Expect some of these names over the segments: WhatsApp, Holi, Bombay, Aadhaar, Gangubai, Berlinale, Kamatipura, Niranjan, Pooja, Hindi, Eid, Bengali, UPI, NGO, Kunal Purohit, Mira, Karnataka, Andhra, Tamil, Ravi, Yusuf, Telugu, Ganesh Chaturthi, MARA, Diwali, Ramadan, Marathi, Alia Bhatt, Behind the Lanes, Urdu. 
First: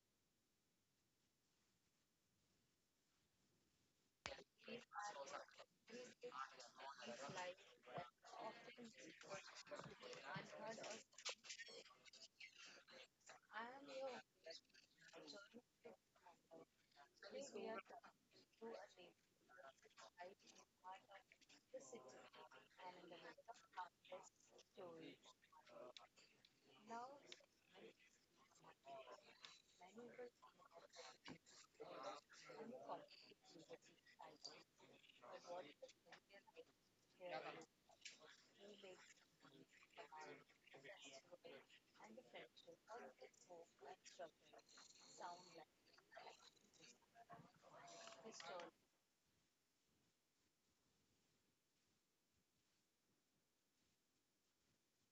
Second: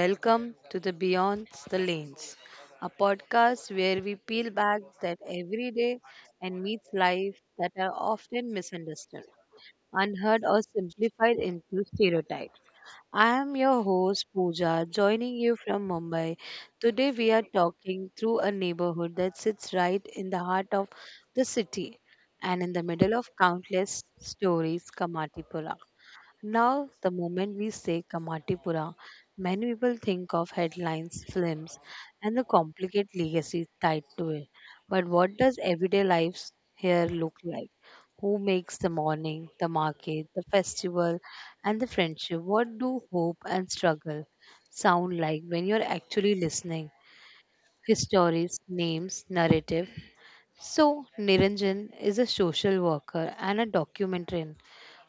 welcome to the Beyond the Lanes, a podcast where we peel back that everyday and meet life that are often misunderstood, unheard, or simplified into stereotypes. I am your host Pooja, joining you from Mumbai. Today we are talking through a neighborhood that sits right in the heart of the city and in the middle of countless stories, Kamatipura. Now, the moment we say Kamatipura, many people think of headlines, films, and the complicated legacy tied to it. But what does everyday life here look like? Who makes the morning, the market, the festival, and the friendship? What do hope and struggle sound like when you're actually listening? Histories, names, narrative. So, Niranjan is a social worker and a documentarian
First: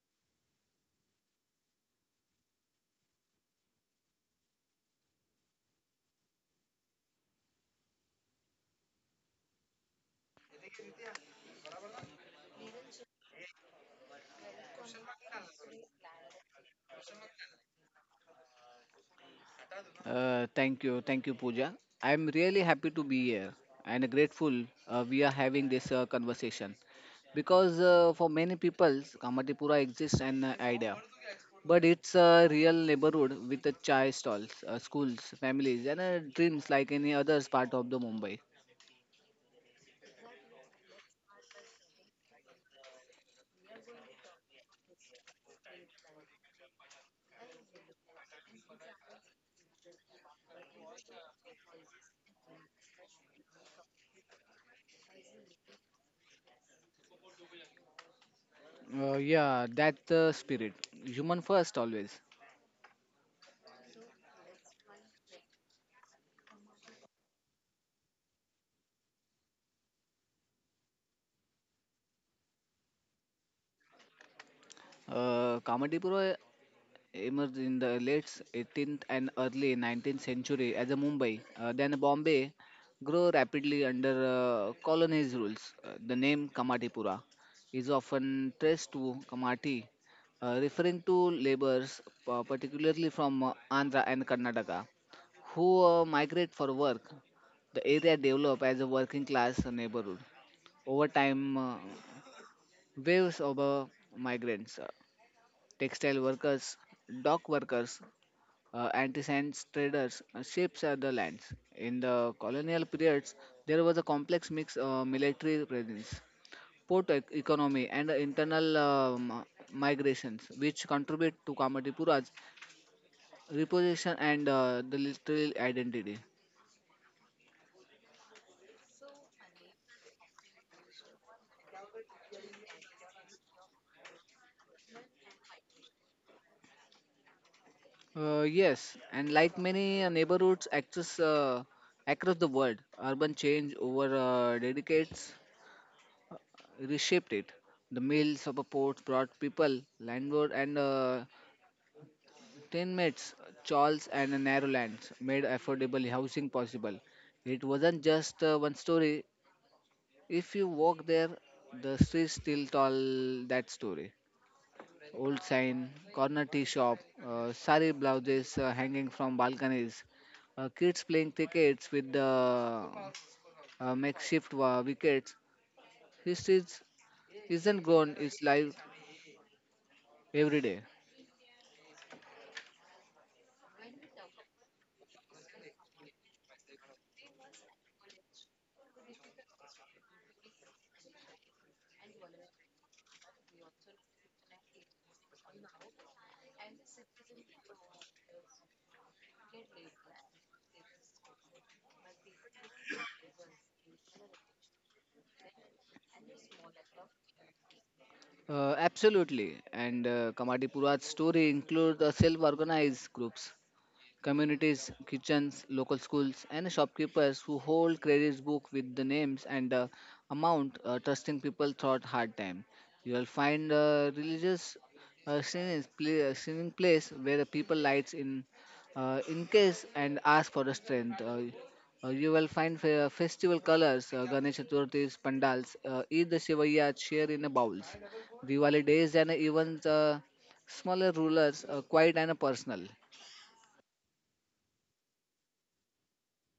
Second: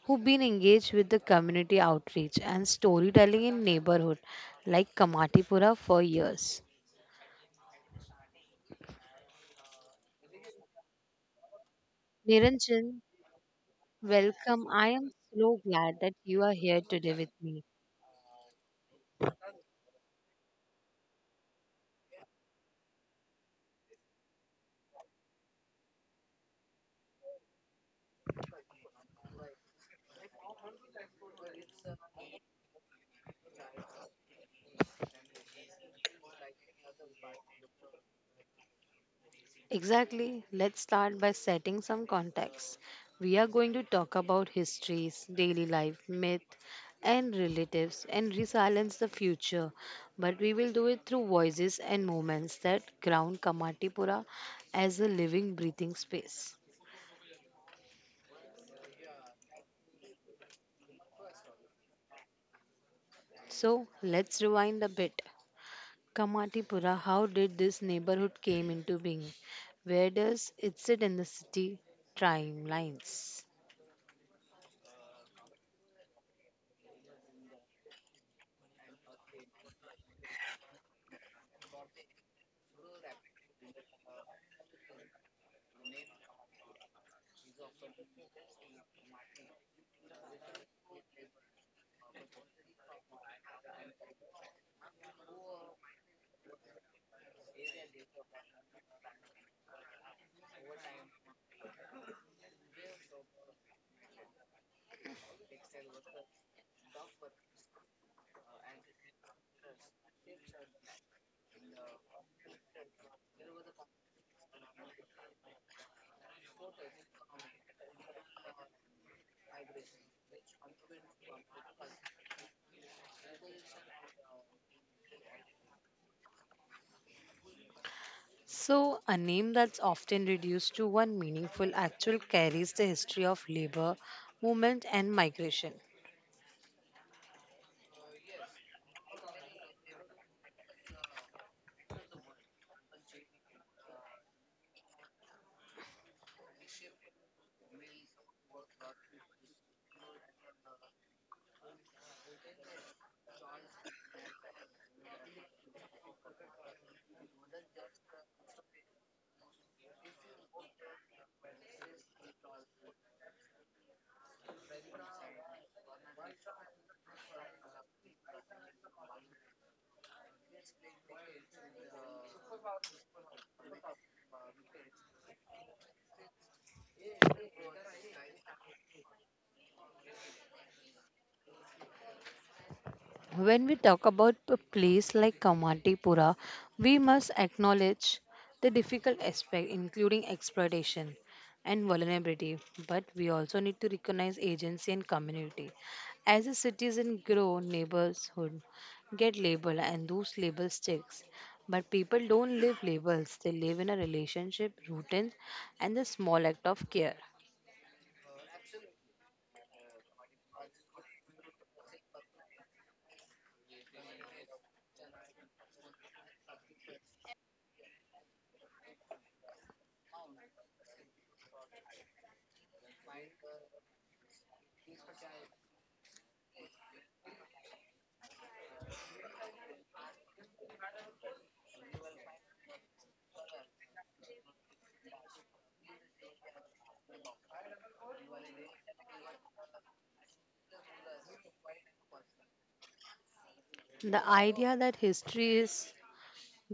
who've been engaged with the community outreach and storytelling in neighborhood like Kamatipura for years. Niranjan, welcome. I am so glad that you are here today with me. Thank you, Pooja. I'm really happy to be here and grateful we are having this conversation because for many people, Kamatipura exists an idea, but it's a real neighborhood with a chai stalls, schools, families, and dreams like any other part of the Mumbai. Exactly. Let's start by setting some context. We are going to talk about histories, daily life, myth, and relatives, and resilience the future. But we will do it through voices and moments that ground Kamatipura as a living, breathing space. Yeah, that's the spirit. Human first always. So let's rewind a bit. Kamatipura, how did this neighborhood came into being? Where does it sit in the city timelines? Kamatipura emerged in the late 18th and early 19th century as a Mumbai, then Bombay, grew rapidly under colonies rules. The name Kamatipura is often traced to Kamati, referring to laborers, particularly from Andhra and Karnataka, who migrate for work. The area developed as a working class neighborhood. Over time, waves of migrants, textile workers, dock workers, anti-science traders shapes the lands. In the colonial periods, there was a complex mix of military presence, economy, and internal migrations, which contribute to Kamatipura's reposition and the literal identity. So, a name that's often reduced to one meaningful actual carries the history of labor, movement, and migration. Yes, and like many neighborhoods across the world, urban change over decades reshaped it. The mills of a port brought people landward and Teammates Charles and Narrowlands made affordable housing possible. It wasn't just one story. If you walk there, the streets still tell that story. Old sign, corner tea shop, sari blouses hanging from balconies, kids playing tickets with the makeshift wickets. History is- isn't gone, it's live every day. When we talk about a place like Kamatipura, we must acknowledge the difficult aspect, including exploitation and vulnerability. But we also need to recognize agency and community. As the citizens grow, neighborhoods get labeled, and those labels sticks. But people don't live labels; they live in a relationship, routine, and the small act of care. Absolutely. And Kamadipura's story includes self organized groups communities, kitchens, local schools, and shopkeepers who hold credit book with the names and amount trusting people throughout hard time. You will find religious singing, play, singing place where the people lights in case and ask for the strength. You will find festival colors, Ganesh Chaturthis, pandals, Eid Shivaya share in the bowls, Diwali days and even the smaller rulers, quiet and personal. The idea that history is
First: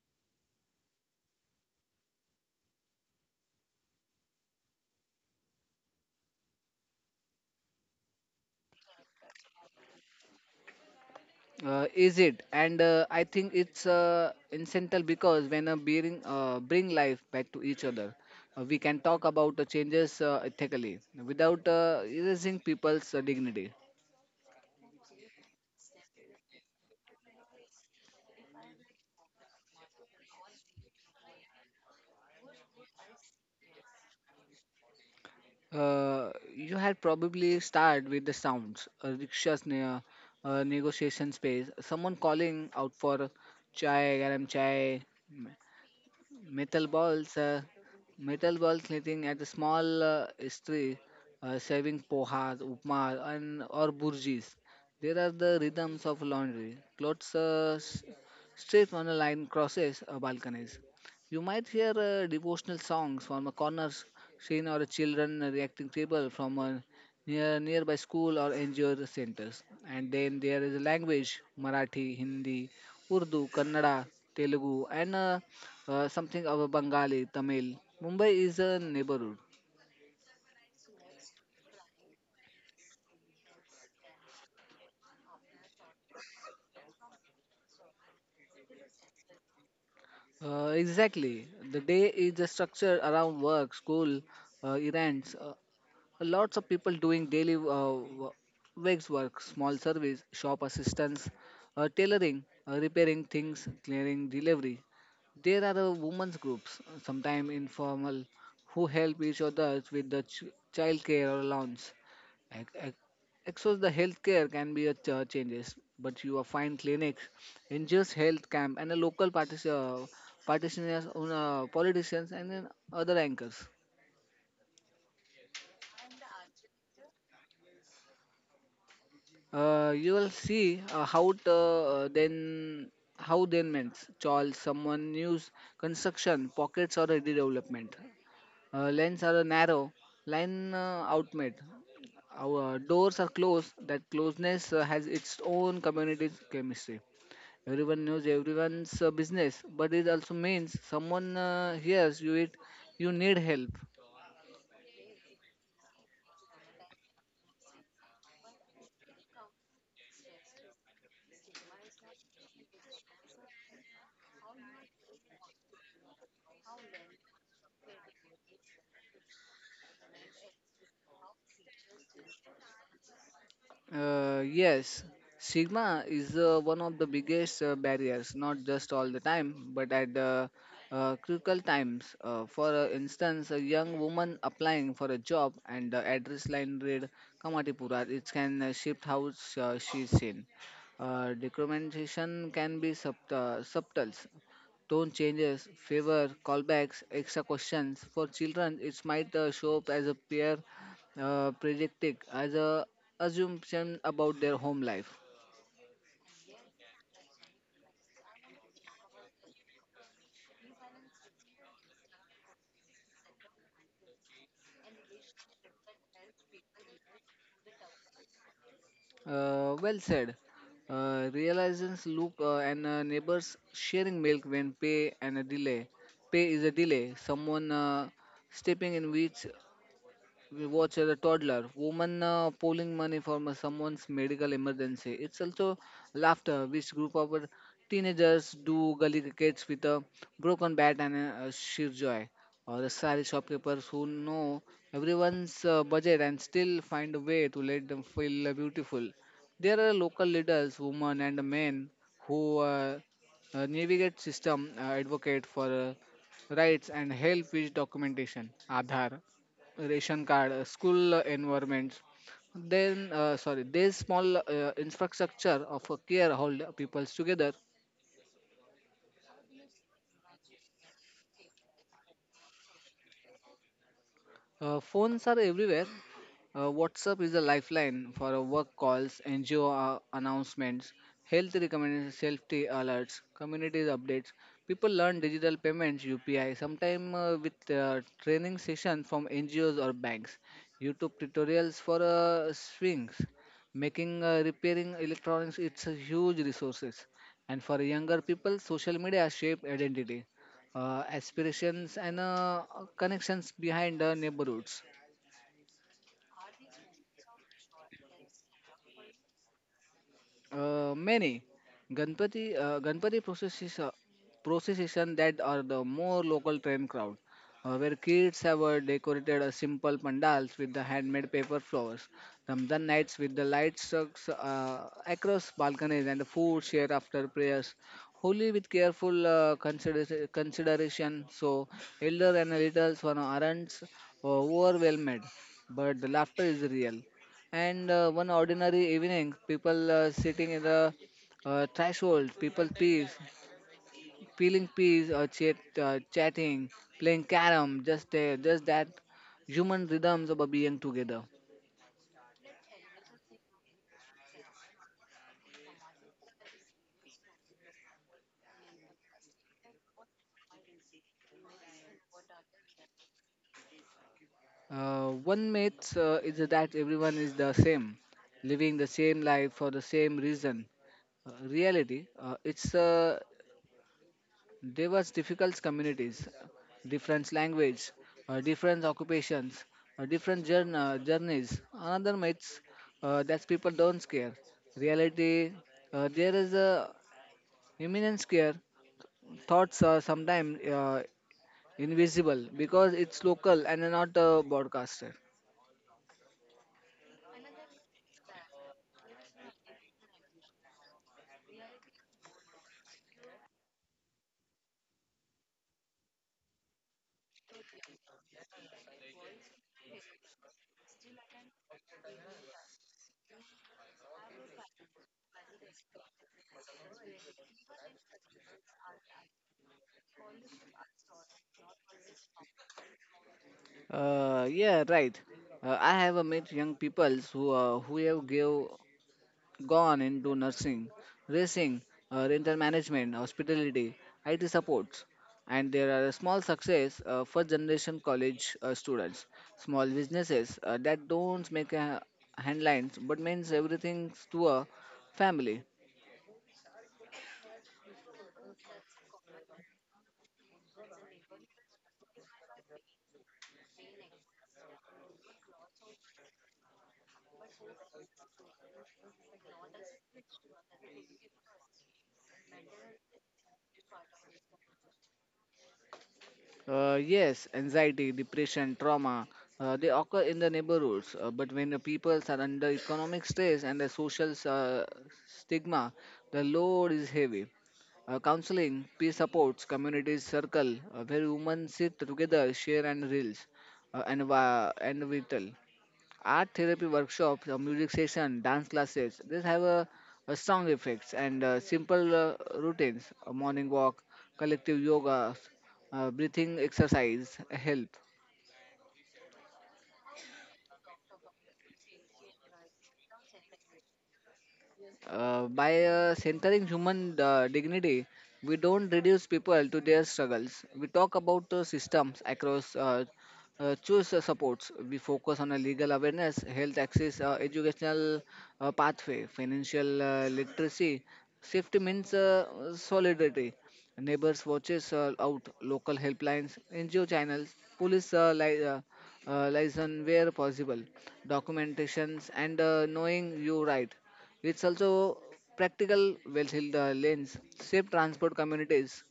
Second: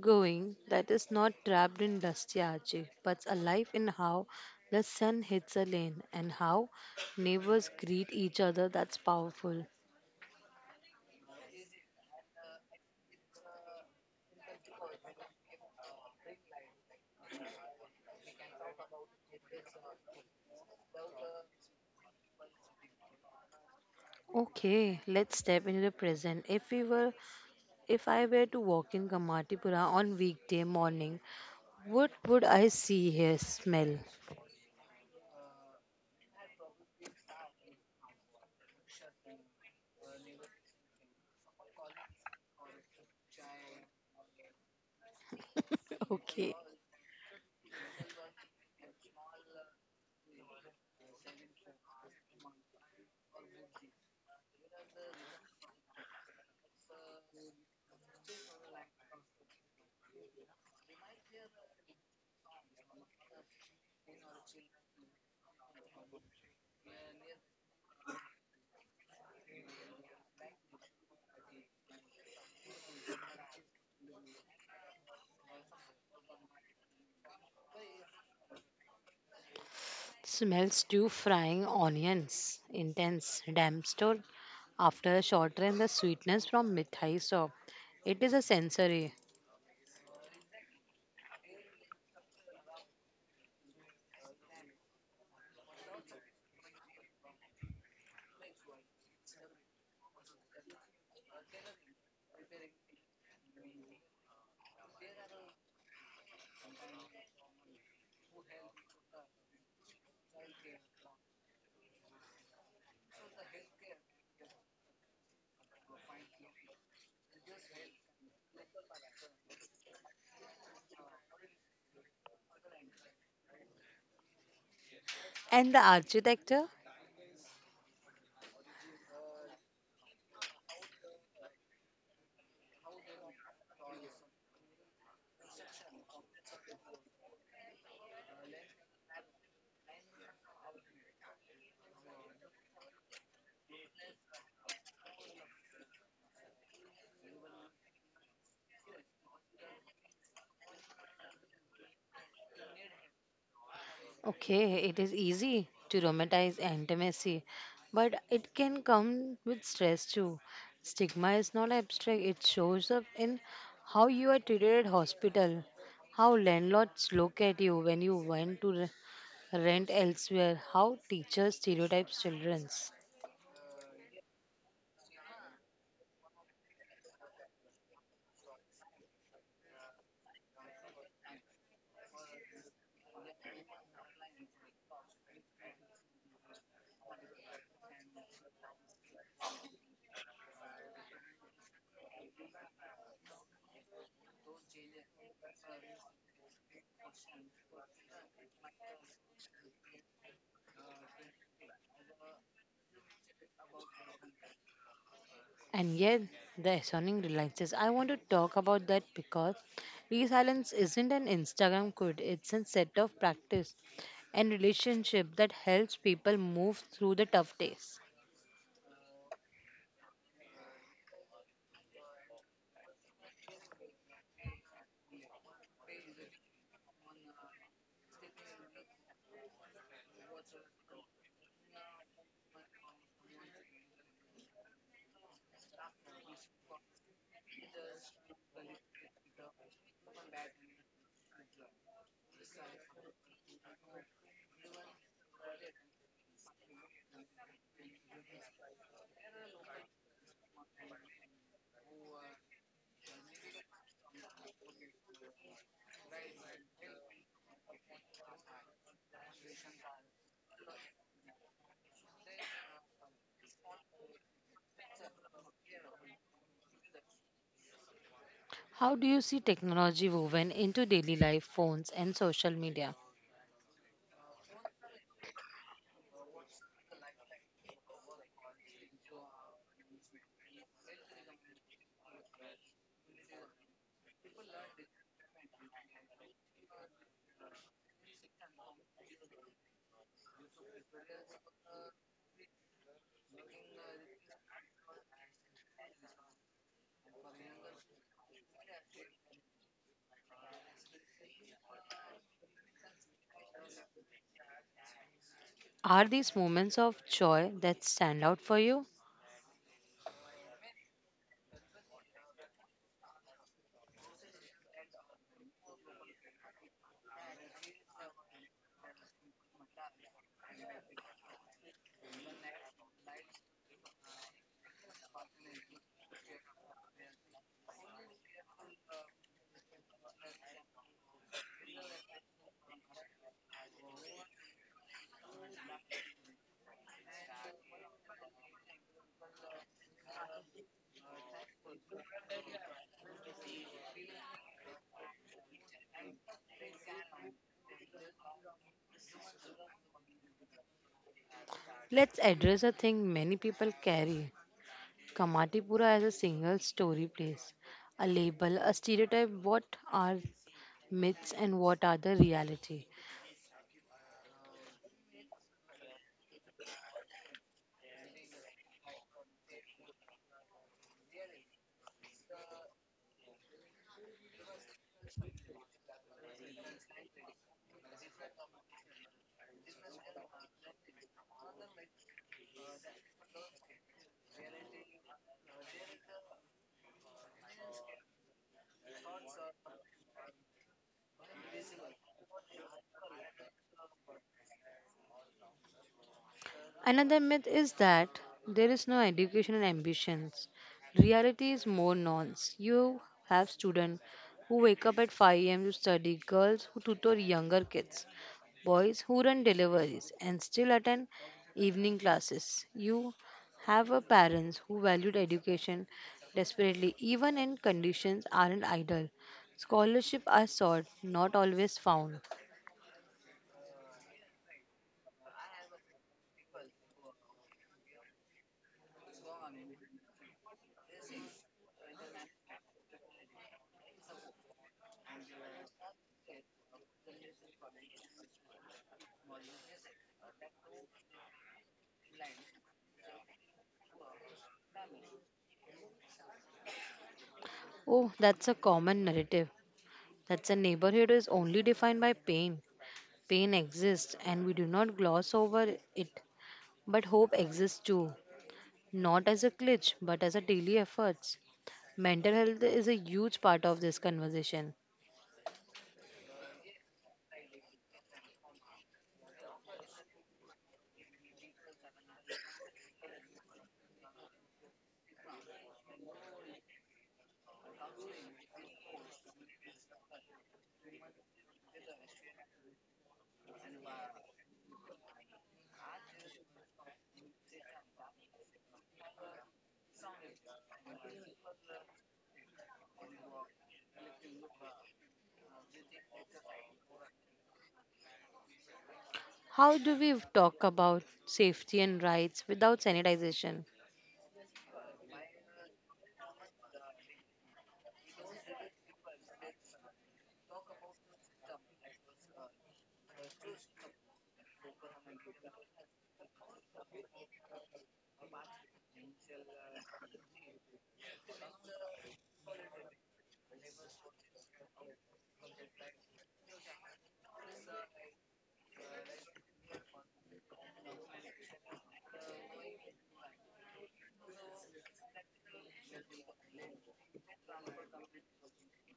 going that is not trapped in dusty arches, but alive in how the sun hits a lane and how neighbors greet each other. That's powerful. Is it? And I think it's incidental because when a bearing bring life back to each other, we can talk about the changes ethically without erasing people's dignity. Okay, let's step into the present. If we were, if I were to walk in Kamatipura on weekday morning, what would I see here? Smell. You had probably started with the sounds, a rickshaws near a negotiation space, someone calling out for chai, garam chai, Okay. metal balls, metal balls knitting at the small history, serving pohas, upma, and or burjis. There are the rhythms of laundry. Clothes straight on a line crosses balconies. You might hear devotional songs from a scene or a children reacting table from a nearby school or NGO centers. And then there is a language Marathi, Hindi, Urdu, Kannada, Telugu, and something of a Bengali, Tamil. Mumbai is a neighborhood. Smells stew frying onions. Intense. Damp store. After a short run, the sweetness from mithai soap. It is a sensory. Exactly. The day is structured around work, school, events. Lots of people doing daily wigs work, small service, shop assistants, tailoring, repairing things, clearing delivery. There are women's groups, sometimes informal, who help each other with the child care or loans. Ac- ac- Access the healthcare can be a changes, but you will find clinics, NGOs, health camp, and a practitioners, politicians, and then other anchors. And the architecture? You will see how then means Charles someone news construction pockets or redevelopment lanes are narrow line outmade our doors are closed that closeness has its own community chemistry everyone knows everyone's business but it also means someone hears you it you need help. Okay, it is easy to romanticize intimacy, but it can come with stress too. Stigma is not abstract, it shows up in how you are treated at hospital, how landlords look at you when you went to rent elsewhere, how teachers stereotype children. Yes, stigma is one of the biggest barriers, not just all the time, but at critical times. For instance, a young woman applying for a job and the address line read Kamatipura, it can shift how she's seen. Discrimination can be subtle, tone changes, favor, callbacks, extra questions. For children, it might show up as a peer predicting, as a assumption about their home life. And yet, the stunning realizes I want to talk about that because resilience isn't an Instagram code, it's a set of practice and relationship that helps people move through the tough days. Well said. Realizations look and neighbors sharing milk when pay and a delay. Pay is a delay. Someone stepping in which we watch as a toddler. Woman pulling money from someone's medical emergency. It's also laughter, which group of our teenagers do gully crickets with a broken bat and a sheer joy. Or the sari shopkeepers who know everyone's budget and still find a way to let them feel beautiful. There are local leaders, women and men, who navigate system, advocate for rights and help with documentation. Aadhaar ration card, school environments. Then, sorry, this small infrastructure of a care hold peoples together. How do you see technology woven into daily life, phones, and social media? Phones are everywhere. WhatsApp is a lifeline for work calls, NGO announcements, health recommendations, safety alerts, community updates. People learn digital payments, UPI, sometime with training sessions from NGOs or banks, YouTube tutorials for swings, making repairing electronics. It's a huge resources, and for younger people, social media shape identity aspirations and connections behind the neighborhoods. Are these moments of joy that stand out for you? Many Ganpati processes procession that are the more local train crowd, where kids have decorated a simple pandals with the handmade paper flowers. Ramadan nights with the light strucks across balconies and food shared after prayers. Holy with careful consideration, so elder and little one aren't overwhelmed, but the laughter is real. And one ordinary evening, people sitting in the threshold, people peas, peeling peas or chatting, playing carom, just there, just that human rhythms of being together. Let's address a thing many people carry. Kamatipura as a single story place. A label, a stereotype, what are myths and what are the reality. One myth is that everyone is the same, living the same life for the same reason. Reality, it's there was difficult communities, different language, different occupations, journeys. Another myths that people don't care. Reality, there is a imminent scare. Thoughts are sometimes invisible because it's local and not broadcasted. Another myth is that there is no educational ambitions. Reality is more nuanced. You have students who wake up at 5 a.m. to study, girls who tutor younger kids, boys who run deliveries and still attend evening classes. You have a parents who valued education desperately even in conditions aren't ideal. Scholarship are sought, not always found. Yeah, right. I have met young people who have gave gone into nursing, racing, rental management, hospitality, IT supports. And there are a small success first generation college students, small businesses that don't make a headlines but means everything to a family. Oh, that's a common narrative that the neighborhood is only defined by pain. Pain exists and we do not gloss over it. But hope exists too, not as a glitch but as a daily efforts. Mental health is a huge part of this conversation. Yes, anxiety, depression, trauma, they occur in the neighborhoods, but when the peoples are under economic stress and the social stigma, the load is heavy. Counseling, peer supports, community circle, where women sit together, share and reels, and vital. Art therapy workshops, music session, dance classes. These have a strong effects and simple routines, a morning walk, collective yoga, breathing exercise help. How do we talk about safety and rights without sanitization? By centering human dignity, we don't reduce people to their struggles. We talk about systems across choose supports. We focus on a legal awareness, health access, educational pathway, financial literacy. Safety means solidarity. Neighbors watches out, local helplines, NGO channels, liaison where possible, documentations, and knowing you right it's also practical well-heeled lens Safe transport communities.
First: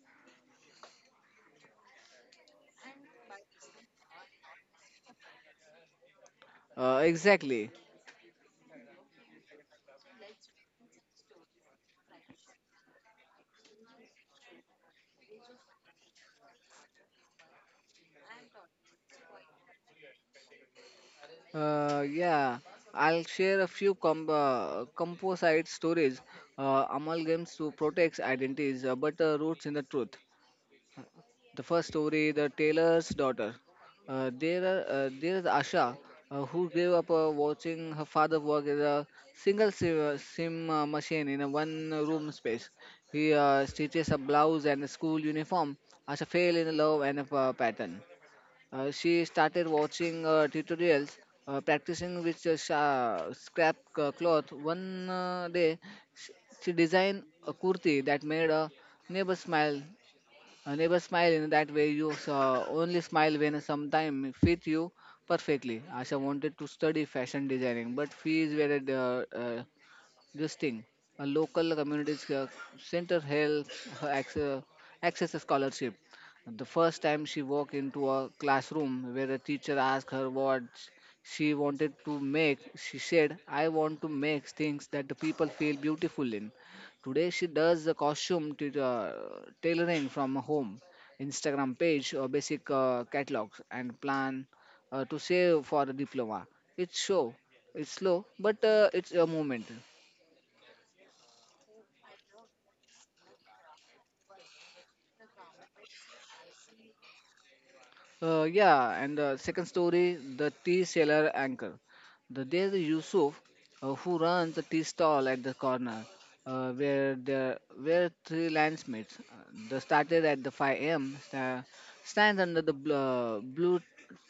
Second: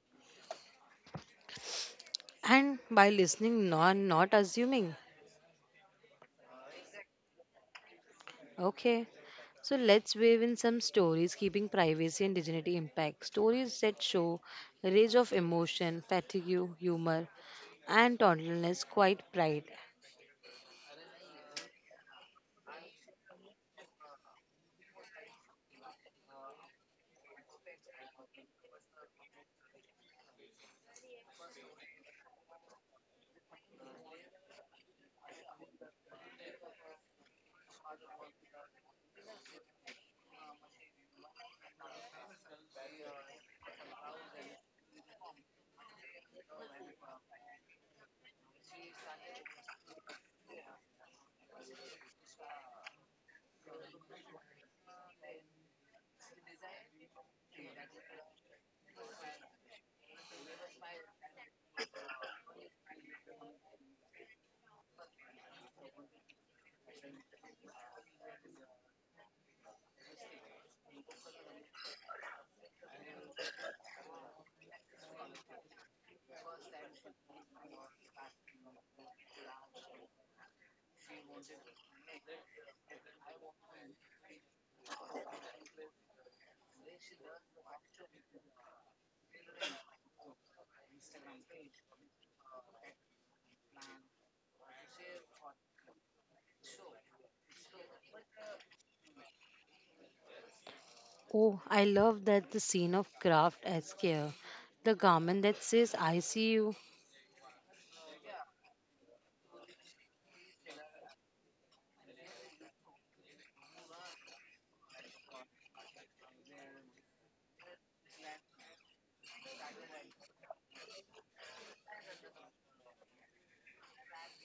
And by listening, not assuming. Exactly. Okay, so let's weave in some stories keeping privacy and dignity intact. Stories that show range of emotion, fatigue, humor, and Toddler's quiet pride. Yeah, I'll share a few composite stories, amalgams to protect identities, but roots in the truth. The first story, the tailor's daughter. There is Asha, who grew up watching her father work as a sim machine in a one-room space. He stitches a blouse and a school uniform. Asha fell in love and a pattern. She started watching tutorials, practicing with scrap cloth. One day, sh- she designed a kurti that made a neighbor smile never smile in that way. You only smile when sometime fit you perfectly. Asha wanted to study fashion designing, but fees were this thing, a local center helps her access a scholarship. The first time she walked into a classroom where a teacher asked her what she wanted to make, she said, I want to make things that the people feel beautiful in. Today, she does the tailoring from home, Instagram page, or basic catalogs, and plan to save for a diploma. It's show, it's slow, but it's a moment. Oh, I love that the scene of craft as care. The garment that says I see you. Yeah, and second story, the tea seller anchor. There's a Yusuf who runs a tea stall at the corner where three landsmates they started at the 5 a.m. Stands under the blue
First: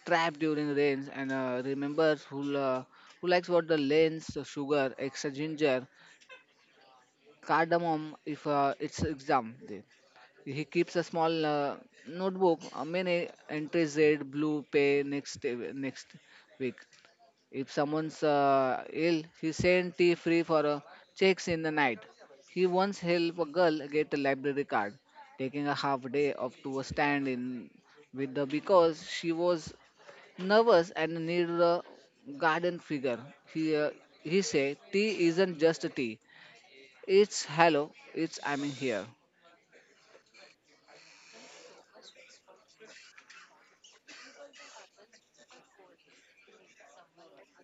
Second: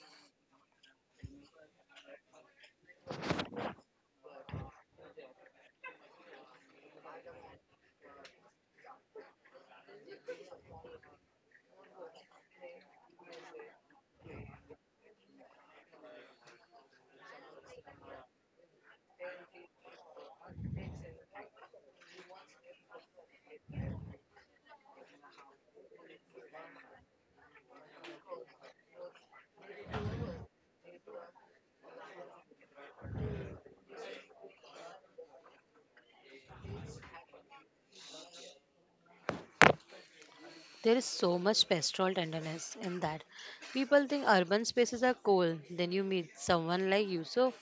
trap during the rains and remembers who likes what the lens, sugar, extra ginger, cardamom if it's exam day. He keeps a small notebook. Many entries said blue pay next week. If someone's ill, he sends tea free for checks in the night. He once helped a girl get a library card, taking a half day off to stand in with the because she was nervous and needed a garden figure. He uh, he said, tea isn't just tea. It's hello. It's I'm here. There is so much pastoral tenderness in that. People think urban spaces are cold. Then you meet someone like Yusuf.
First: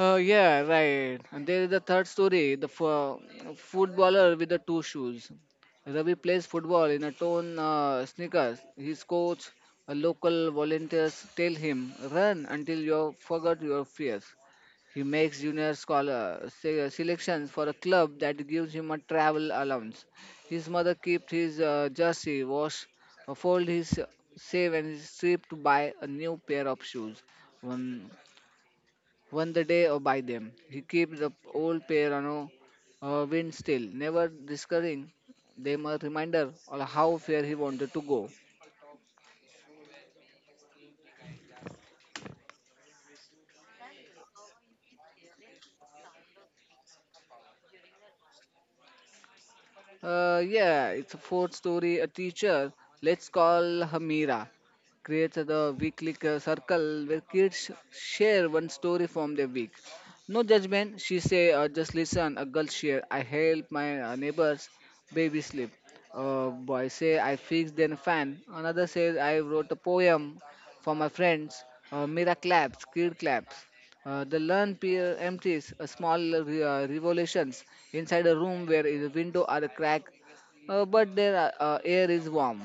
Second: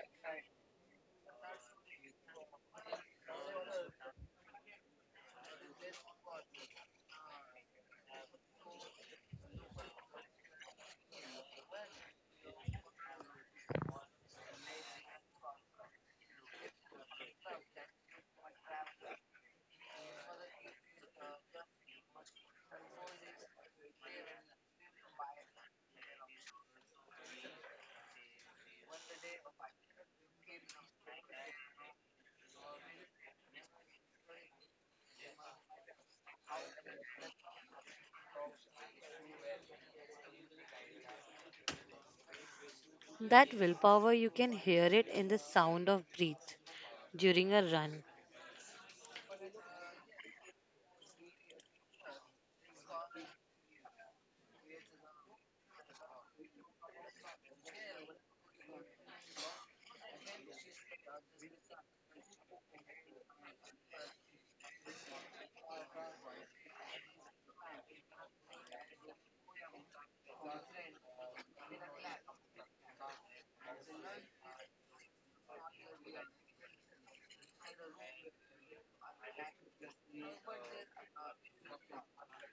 Yeah, right. And there is the third story, the footballer with the two shoes. Ravi plays football in a torn sneakers. His coach, a local volunteers tell him, run until you forgot your fears. He makes junior scholar selections for a club that gives him a travel allowance. His mother keeps his jersey, wash, fold his save and is stripped to buy a new pair of shoes won the day or by them. He keeps the old piano wind still, never discovering them a reminder of how far he wanted to go. That willpower, you can hear it in the sound of breath during a run. Yeah, it's a fourth story. A teacher, let's call her Mira, creates the weekly circle where kids share one story from their week. No judgment, she say, just listen. A girl share, I help my neighbors, baby sleep. A boy say, I fix their fan. Another says, I wrote a poem for my friends. Mira claps, kid claps. The learn peer empties a small revolutions inside a room where the window are a crack, but their air is warm.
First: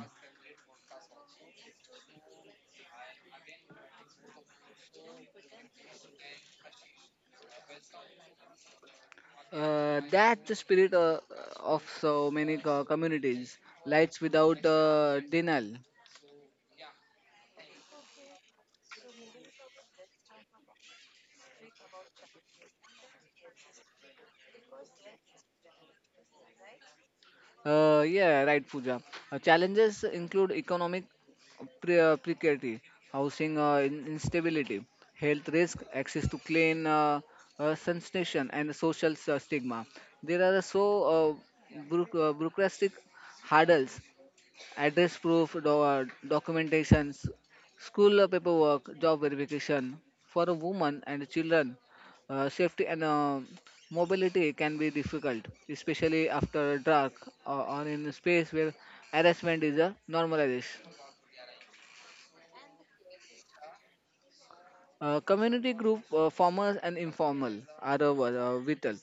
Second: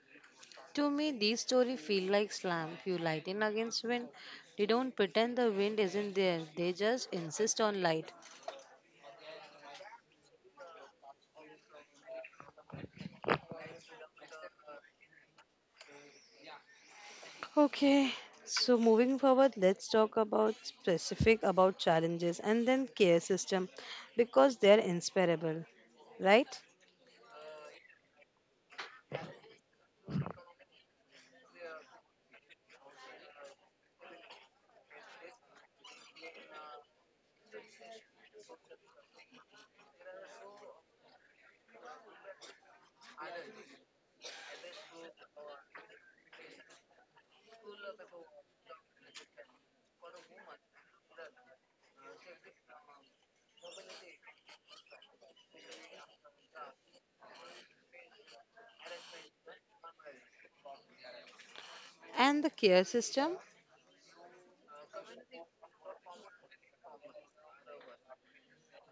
To me, these stories feel like slam. You light in against wind. They don't pretend the wind isn't there. They just insist on light. That's the spirit of so many communities. Lights without denial. Okay, so moving forward, let's talk about specific about challenges and then care system because they're inseparable, right? Yeah, right, Pooja. Challenges include economic precarity, housing instability, health risk, access to clean sanitation, and social stigma. There are so bureaucratic hurdles address proof, documentations, school paperwork, job verification. For a woman and children, safety and mobility can be difficult, especially after dark or in a space where harassment is a normalized. And the care system, Community group formers and informal are vital.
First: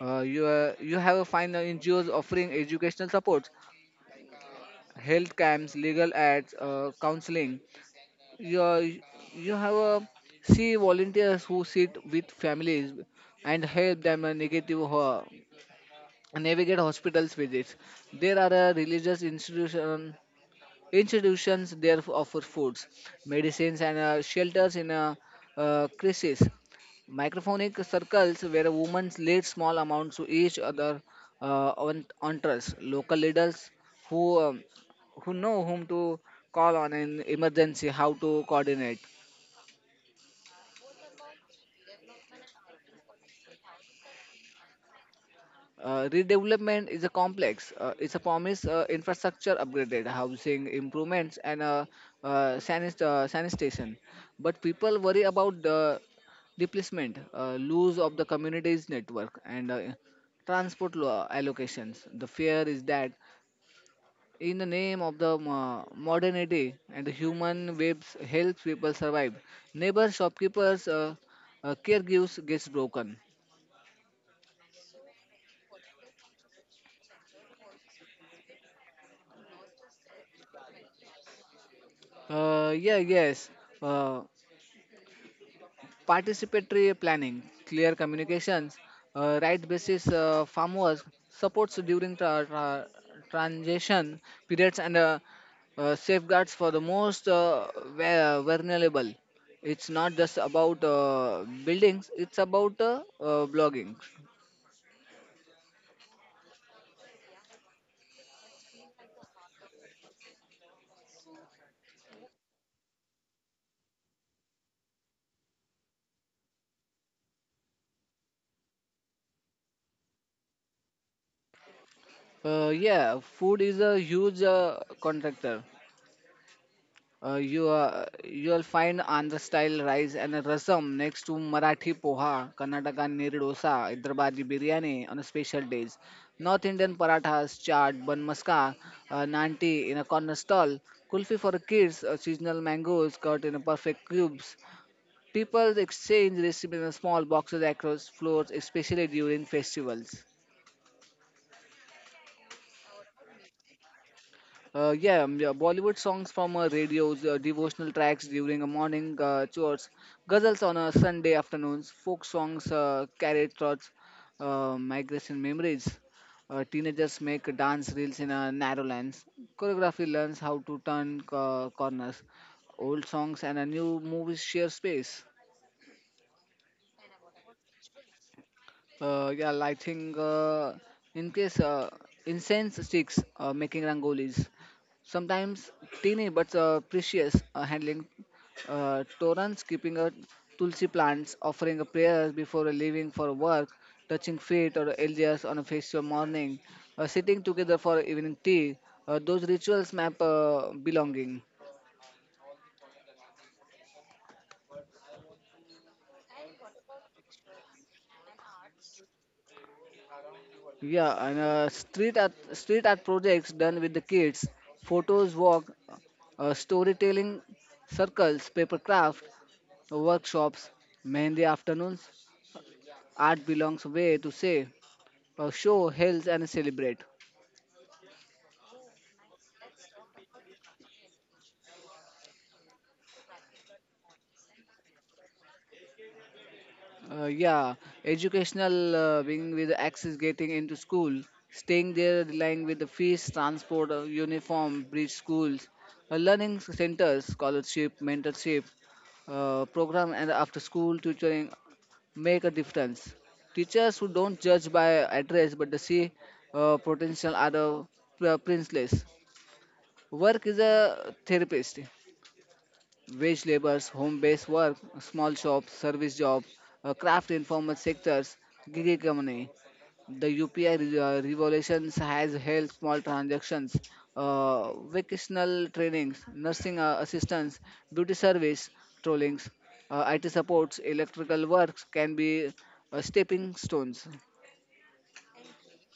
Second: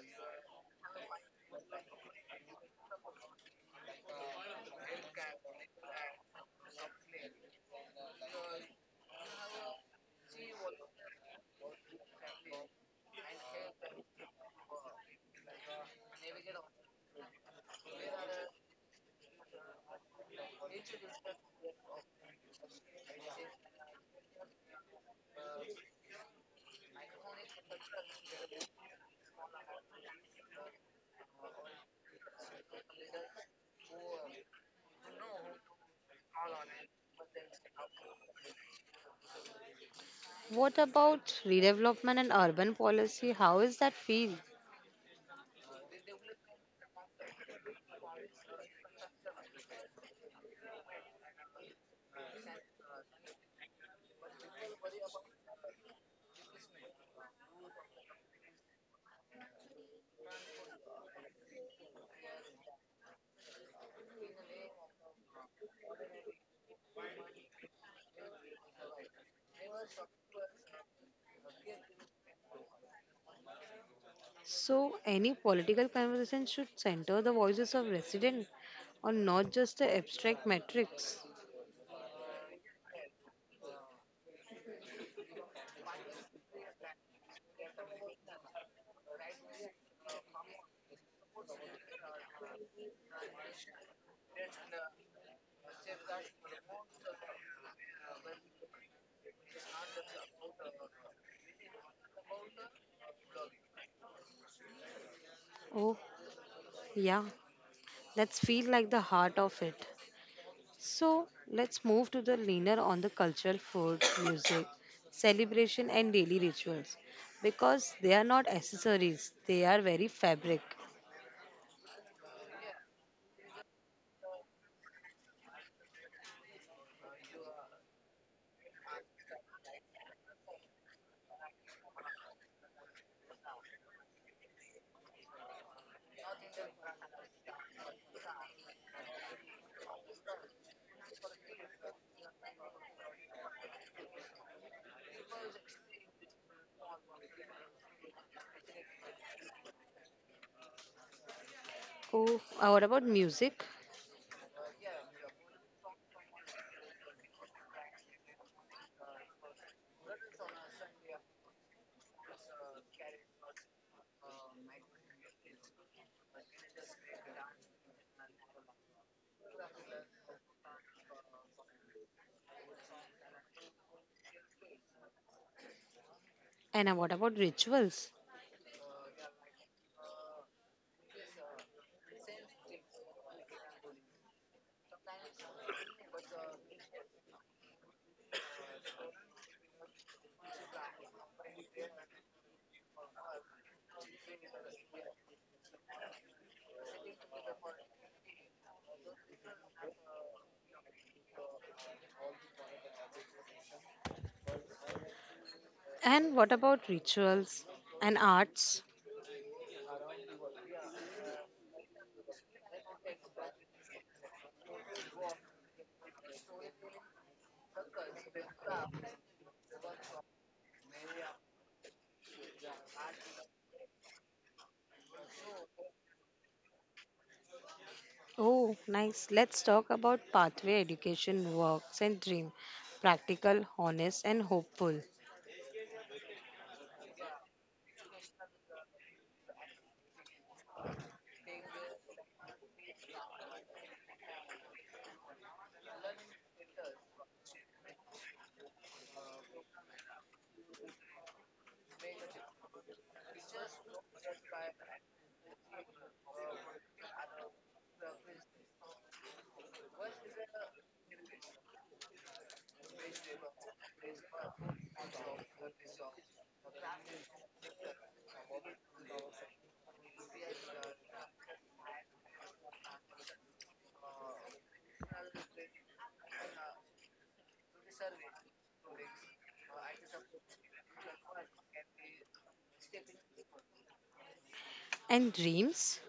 You have a find NGOs offering educational support, health camps, legal ads, counseling, you, you have a see volunteers who sit with families and help them navigate hospitals visits. There are institutions there offer foods, medicines, and shelters in a crisis. Microphonic circles where women lead small amounts to each other on trust. Local leaders who um, who know whom to call on in emergency, how to coordinate. what about redevelopment and urban policy? How is that feel? Redevelopment is a complex. It's a promise infrastructure upgraded, housing improvements, and sanitation. But people worry about the displacement, lose of the community's network, and transport allocations. The fear is that in the name of the modernity and the human webs helps people survive. Neighbor shopkeepers caregivers gets broken. So any political conversation should center the voices of residents, or not just the abstract metrics. Yeah, yes. Uh, Participatory planning, clear communications, right basis farmers, supports during transition periods, and safeguards for the most vulnerable. It's not just about buildings; it's about blogging. Oh, yeah, that's feel like the heart of it. So let's move to the leaner on the cultural food, music, celebration, and daily rituals because they are not accessories, they are very fabric. Yeah, food is a huge contractor. You'll find Andhra style rice and a rasam next to Marathi poha, Karnataka neer dosa, Hyderabadi biryani on a special days. North Indian parathas, chaat, bun maska, nanti in a corner stall, kulfi for kids, seasonal mangoes cut in perfect cubes. People exchange recipes in small boxes across floors, especially during festivals. Oh, what about music? Yeah, Bollywood songs from radios, devotional tracks during a morning chores, ghazals on a Sunday afternoons, folk songs, carried thoughts, migration memories. Teenagers make dance reels in a narrow lens. Choreography learns how to turn corners. Old songs and a new movies share space. And what about rituals? Yeah, lighting, in case incense sticks, making rangolis. Sometimes teeny but precious, handling torrents, keeping a tulsi plants, offering a prayer before leaving for work, touching feet or elders on a festival morning, sitting together for evening tea. Those rituals map belonging. And what about rituals and arts? Yeah, and street art projects done with the kids, photos walk, storytelling circles, paper craft workshops, mehndi afternoons. Art belongs way to say, show, health, and celebrate. Oh, nice. Let's talk about pathway education, works, and dream. Practical, honest, and hopeful. Yeah, educational being with access getting into school, staying there, relying with the fees, transport, uniform, bridge schools, learning centers, scholarship, mentorship, program and after school tutoring make a difference. Teachers who don't judge by address but they see potential are the priceless. Work is a therapist wage labors, home-based work, small shops, service jobs, craft informal sectors, gig economy. The UPI revolutions has held small transactions, vocational trainings, nursing assistance, beauty service, trollings, IT supports, electrical works can be stepping stones. And dreams?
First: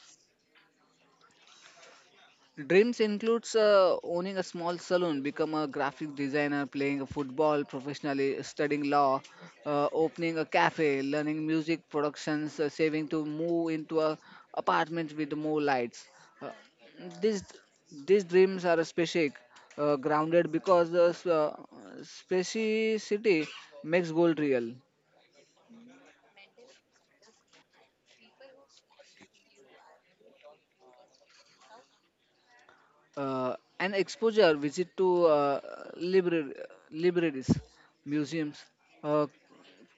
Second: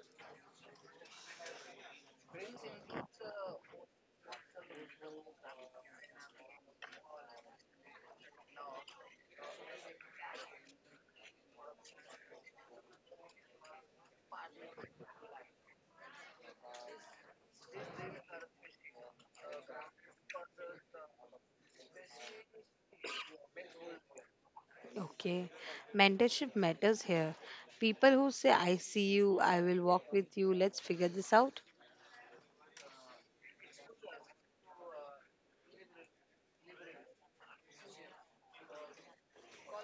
Dreams includes owning a small salon, become a graphic designer, playing football professionally, studying law, opening a cafe, learning music productions, saving to move into a apartment with more lights. Uh, these these dreams are specific, grounded because the specificity makes gold real. Okay, mentorship matters here. People who say, I see you, I will walk with you, let's figure this out. An exposure visit to library, libraries, museums, uh,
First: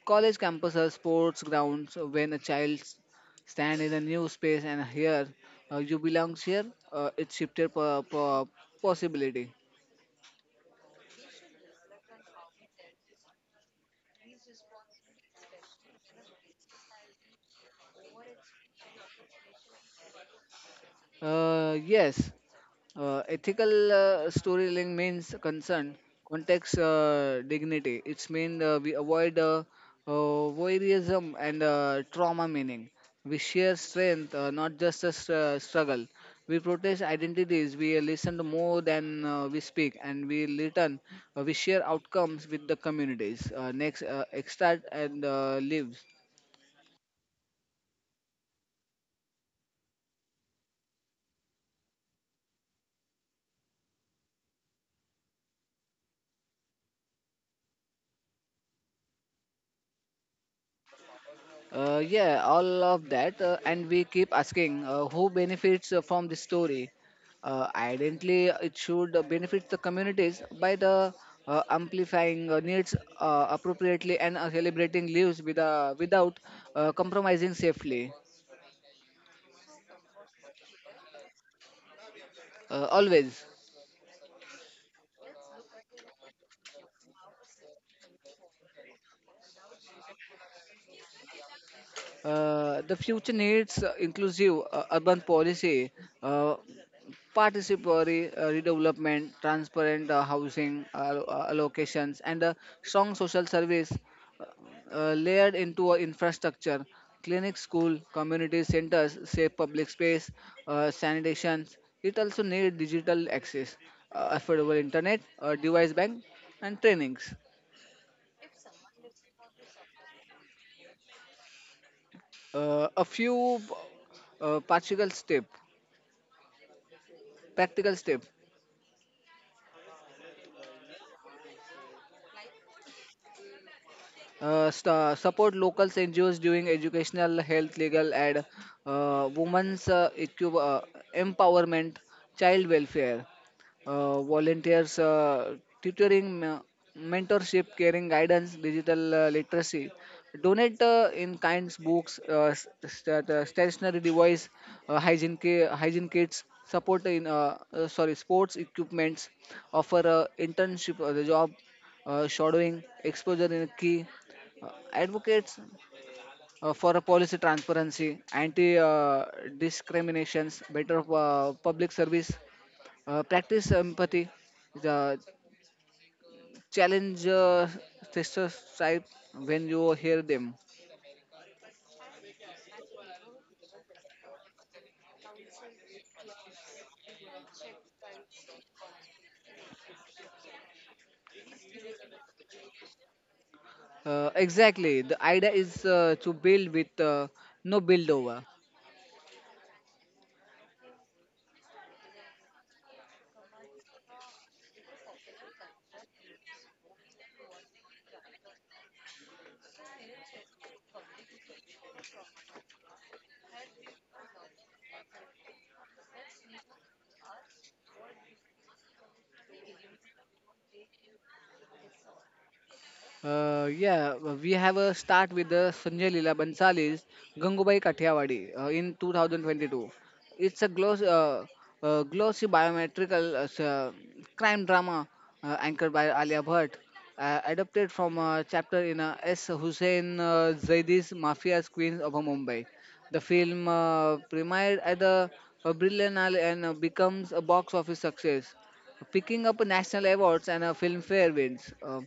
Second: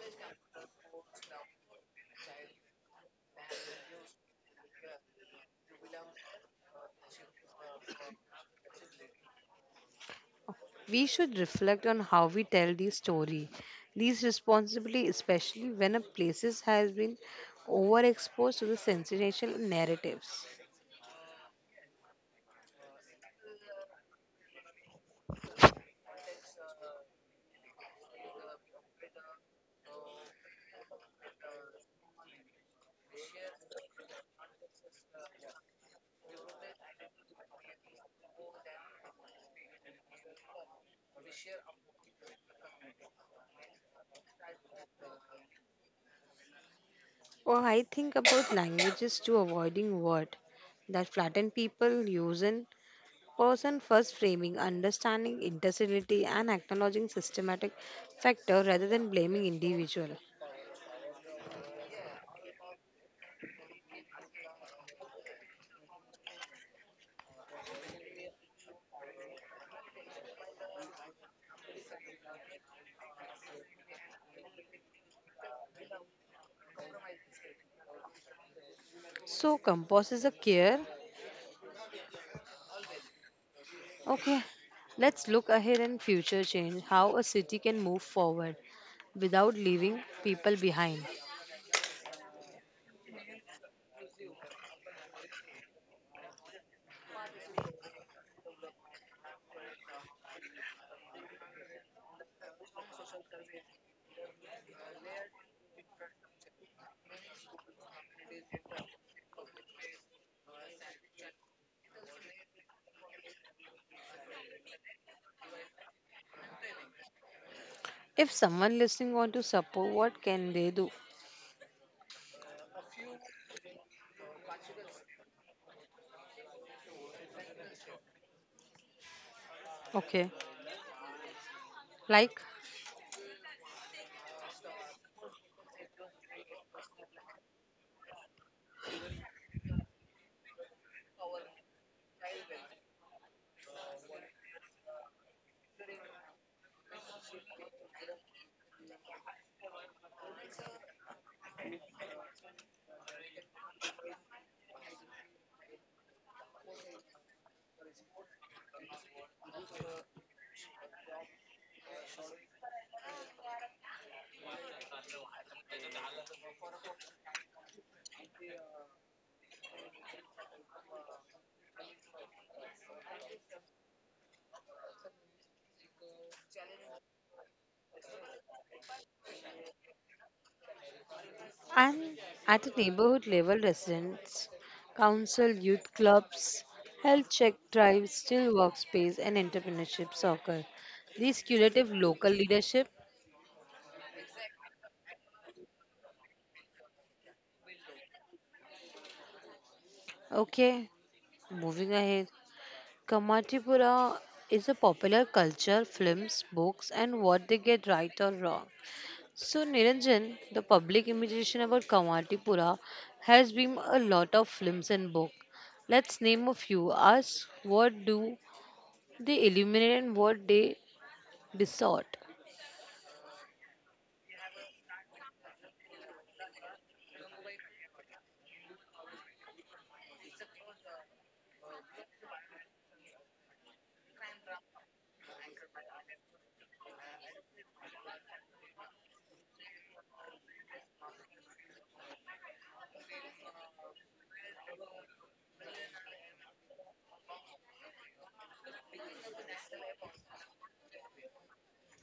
College campuses are sports grounds. When a child stand in a new space and here you belongs here. It's shifted possibility. We should reflect on how we tell the story. These responsibility, especially when a places has been overexposed to the sensational narratives. Yes, ethical storytelling means concern, context, dignity. It's mean we avoid voyeurism and trauma meaning. We share strength, not just a struggle. We protest identities. We listen more than we speak, and we return. We share outcomes with the communities. Next, extract and lives. Or I think about languages to avoiding word that flatten people using person first framing, understanding intensity and acknowledging systematic factor rather than blaming individual. Yeah, all of that. And we keep asking who benefits from this story. Ideally, it should benefit the communities by the amplifying needs appropriately and celebrating lives with, without compromising safely. So compost is a care. Always. Okay, let's look ahead and future change. How a city can move forward without leaving people behind. The future needs inclusive urban policy, uh, participatory redevelopment, transparent housing allocations, and a strong social service layered into our infrastructure clinics, school community centers safe public space sanitation. It also needs digital access, affordable internet, device bank, and trainings. If someone listening want to support, what can they do? A few uh, practical step practical step. Okay, like Sta Support local ngos doing educational health legal and uh, women's uh, equi- uh, empowerment, child welfare, volunteers, tutoring, mentorship, caring guidance, digital literacy. Donate in kinds, books, stationary device, hygiene, hygiene kits, support in sorry sports equipments, offer internship, the job, shadowing, exposure in key, advocates for a policy transparency, anti discriminations, better public service, practice empathy. The challenge testers type when you hear them. I'm at a neighborhood level, residents, council, youth clubs, health check drives, still workspace, and entrepreneurship circle. These curative local leadership. Exactly. The idea is to build with, no build over. Okay, moving ahead. Kamatipura is a popular culture, films, books, and what they get right or wrong. So, Niranjan, the public imitation about Kamatipura has been a lot of films and books. Let's name a few. Ask what do they illuminate and what they distort. Yeah, we have a start with the Sanjay Leela Bansali's Gangubai Kathiawadi in 2022. It's a gloss, glossy biometrical crime drama anchored by Alia Bhatt, adapted from a chapter in S. Hussein Zaidi's Mafia's Queens of Mumbai. The film premiered at the Berlinale and becomes a box office success picking up national awards and a filmfare wins.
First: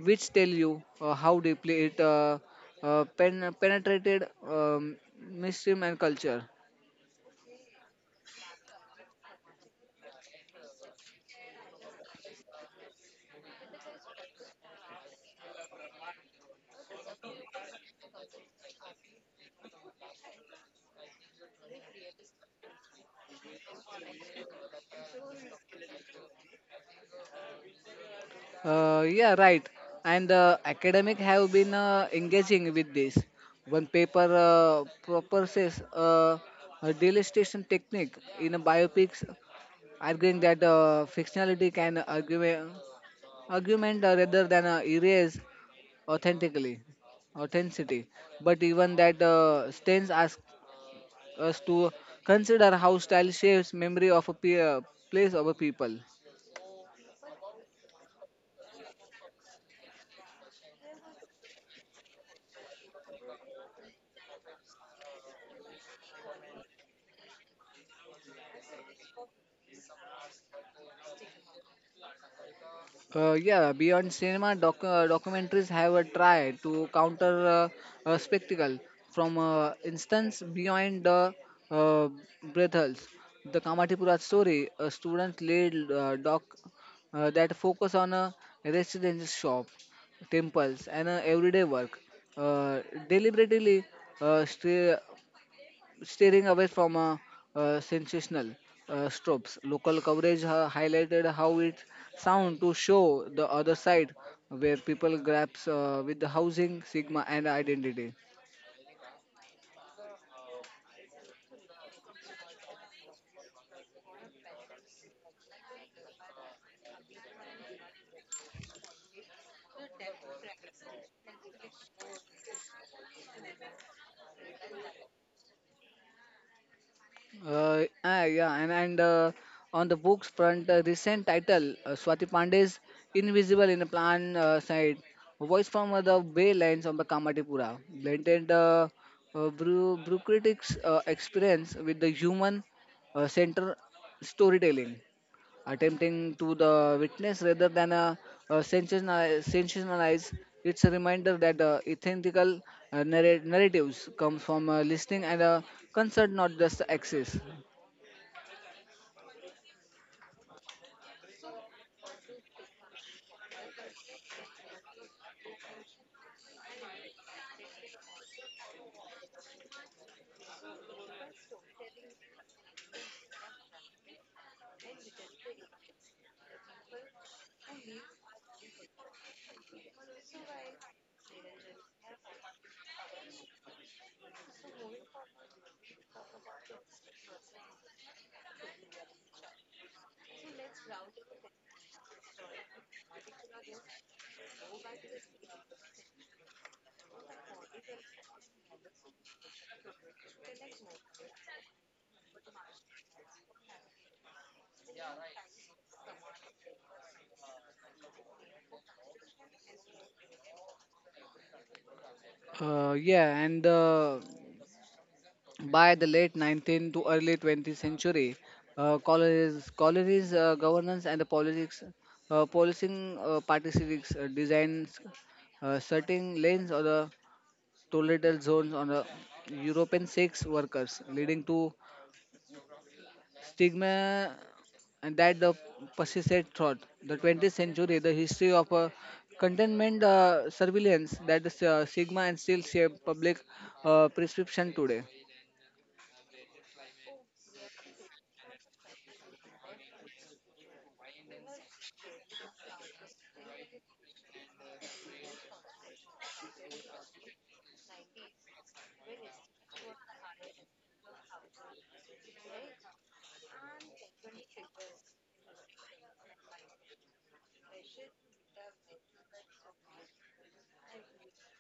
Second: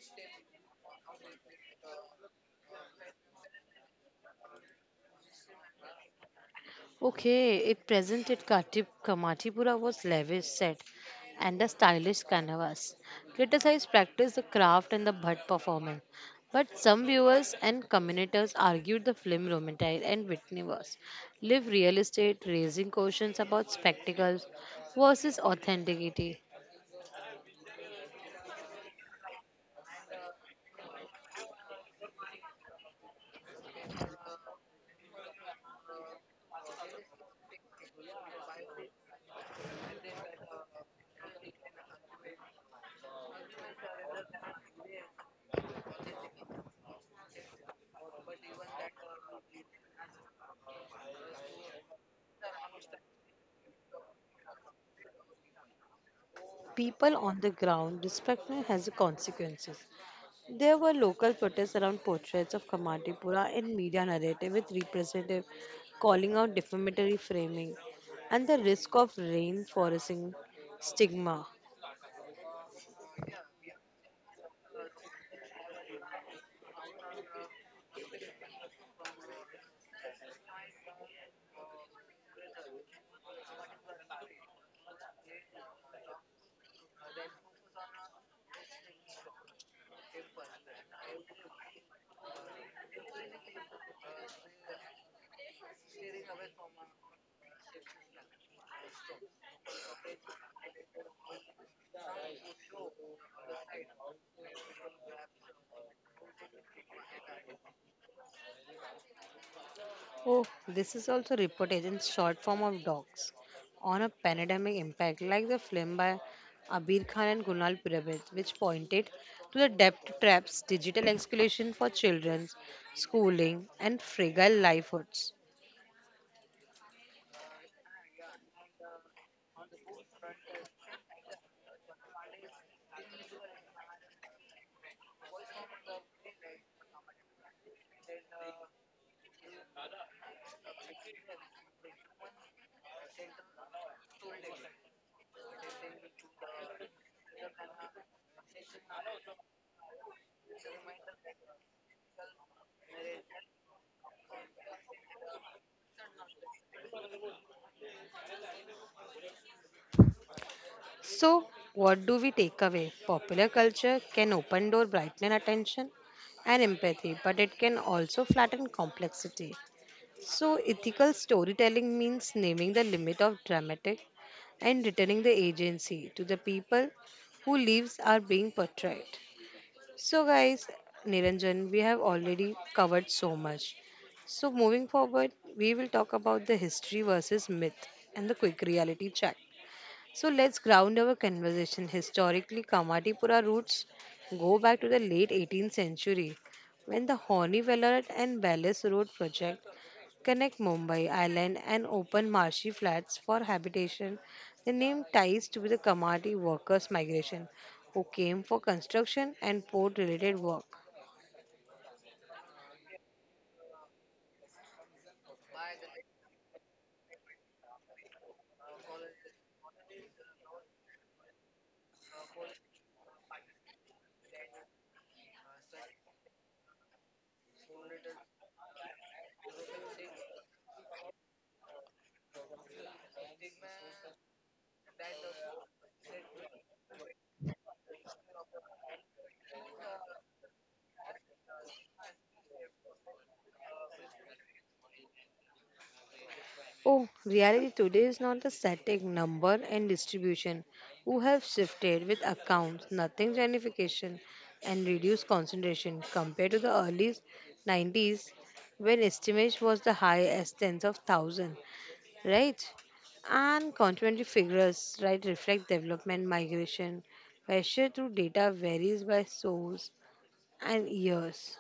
Which tell you how deeply it penetrated mainstream and culture. Okay, it presented Kamatipura was lavish set and a stylish canvas. Criticized practiced the craft and the butt performance. But some viewers and commentators argued the film romantic and Whitney was live real estate, raising questions about spectacles versus authenticity. Yeah, right. And the academic have been engaging with this. One paper proposes a delistation technique in a biopics, arguing that fictionality can argument rather than erase authentically authenticity. But even that Stains asks us to consider how style shapes memory of a place or a people. People on the ground, disrespect has consequences. There were local protests around portraits of Kamatipura in media narrative with representatives calling out defamatory framing and the risk of reinforcing stigma. Yeah, beyond cinema, documentaries have a try to counter a spectacle. From instance, beyond the uh, brothels, the Kamatipura story, a student-led doc that focus on a residential shop, temples, and everyday work, uh, deliberately stray steering away from sensational strokes. Local coverage highlighted how it sound to show the other side where people grabs with the housing, sigma, and identity. Oh, this is also reportage in short form of docs on a pandemic impact, like the film by Abir Khan and Kunal Purohit, which pointed to the debt traps, digital exclusion for children, schooling, and fragile livelihoods. Yeah, and on the books front, recent title Swati Pandey's Invisible in a Plan Side, voice from the Bay Lines of the Kamatipura, blended brew critics' experience with the human center storytelling, attempting to the witness rather than sensationalize. It's a reminder that authentical narratives come from listening and concern, not just access. So, what do we take away? Popular culture can open door, brighten attention and empathy, but it can also flatten complexity. So, ethical storytelling means naming the limit of dramatic and returning the agency to the people who lives are being portrayed. So, guys, Niranjan, we have already covered so much. So, moving forward, we will talk about the history versus myth and the quick reality check. So let's ground our conversation. Historically, Kamatipura roots go back to the late 18th century when the Horni Vellarat and Ballas Road project connect Mumbai island and open marshy flats for habitation. The name ties to the Kamati workers' migration who came for construction and port related work. Yeah, and by the late 19th to early 20th century, colonies, governance and the politics, policing participants designs certain lanes or the tolerable zones on the European sex workers, leading to stigma and that the persisted throughout the 20th century. The history of containment surveillance that the stigma and still shape public prescription today. Oh, reality today is not the static number and distribution. Who have shifted with accounts, nothing gamification, and reduced concentration compared to the early 90s when estimate was the highest tens of thousand, right? And consequently, figures right reflect development migration, where share through data varies by source and years.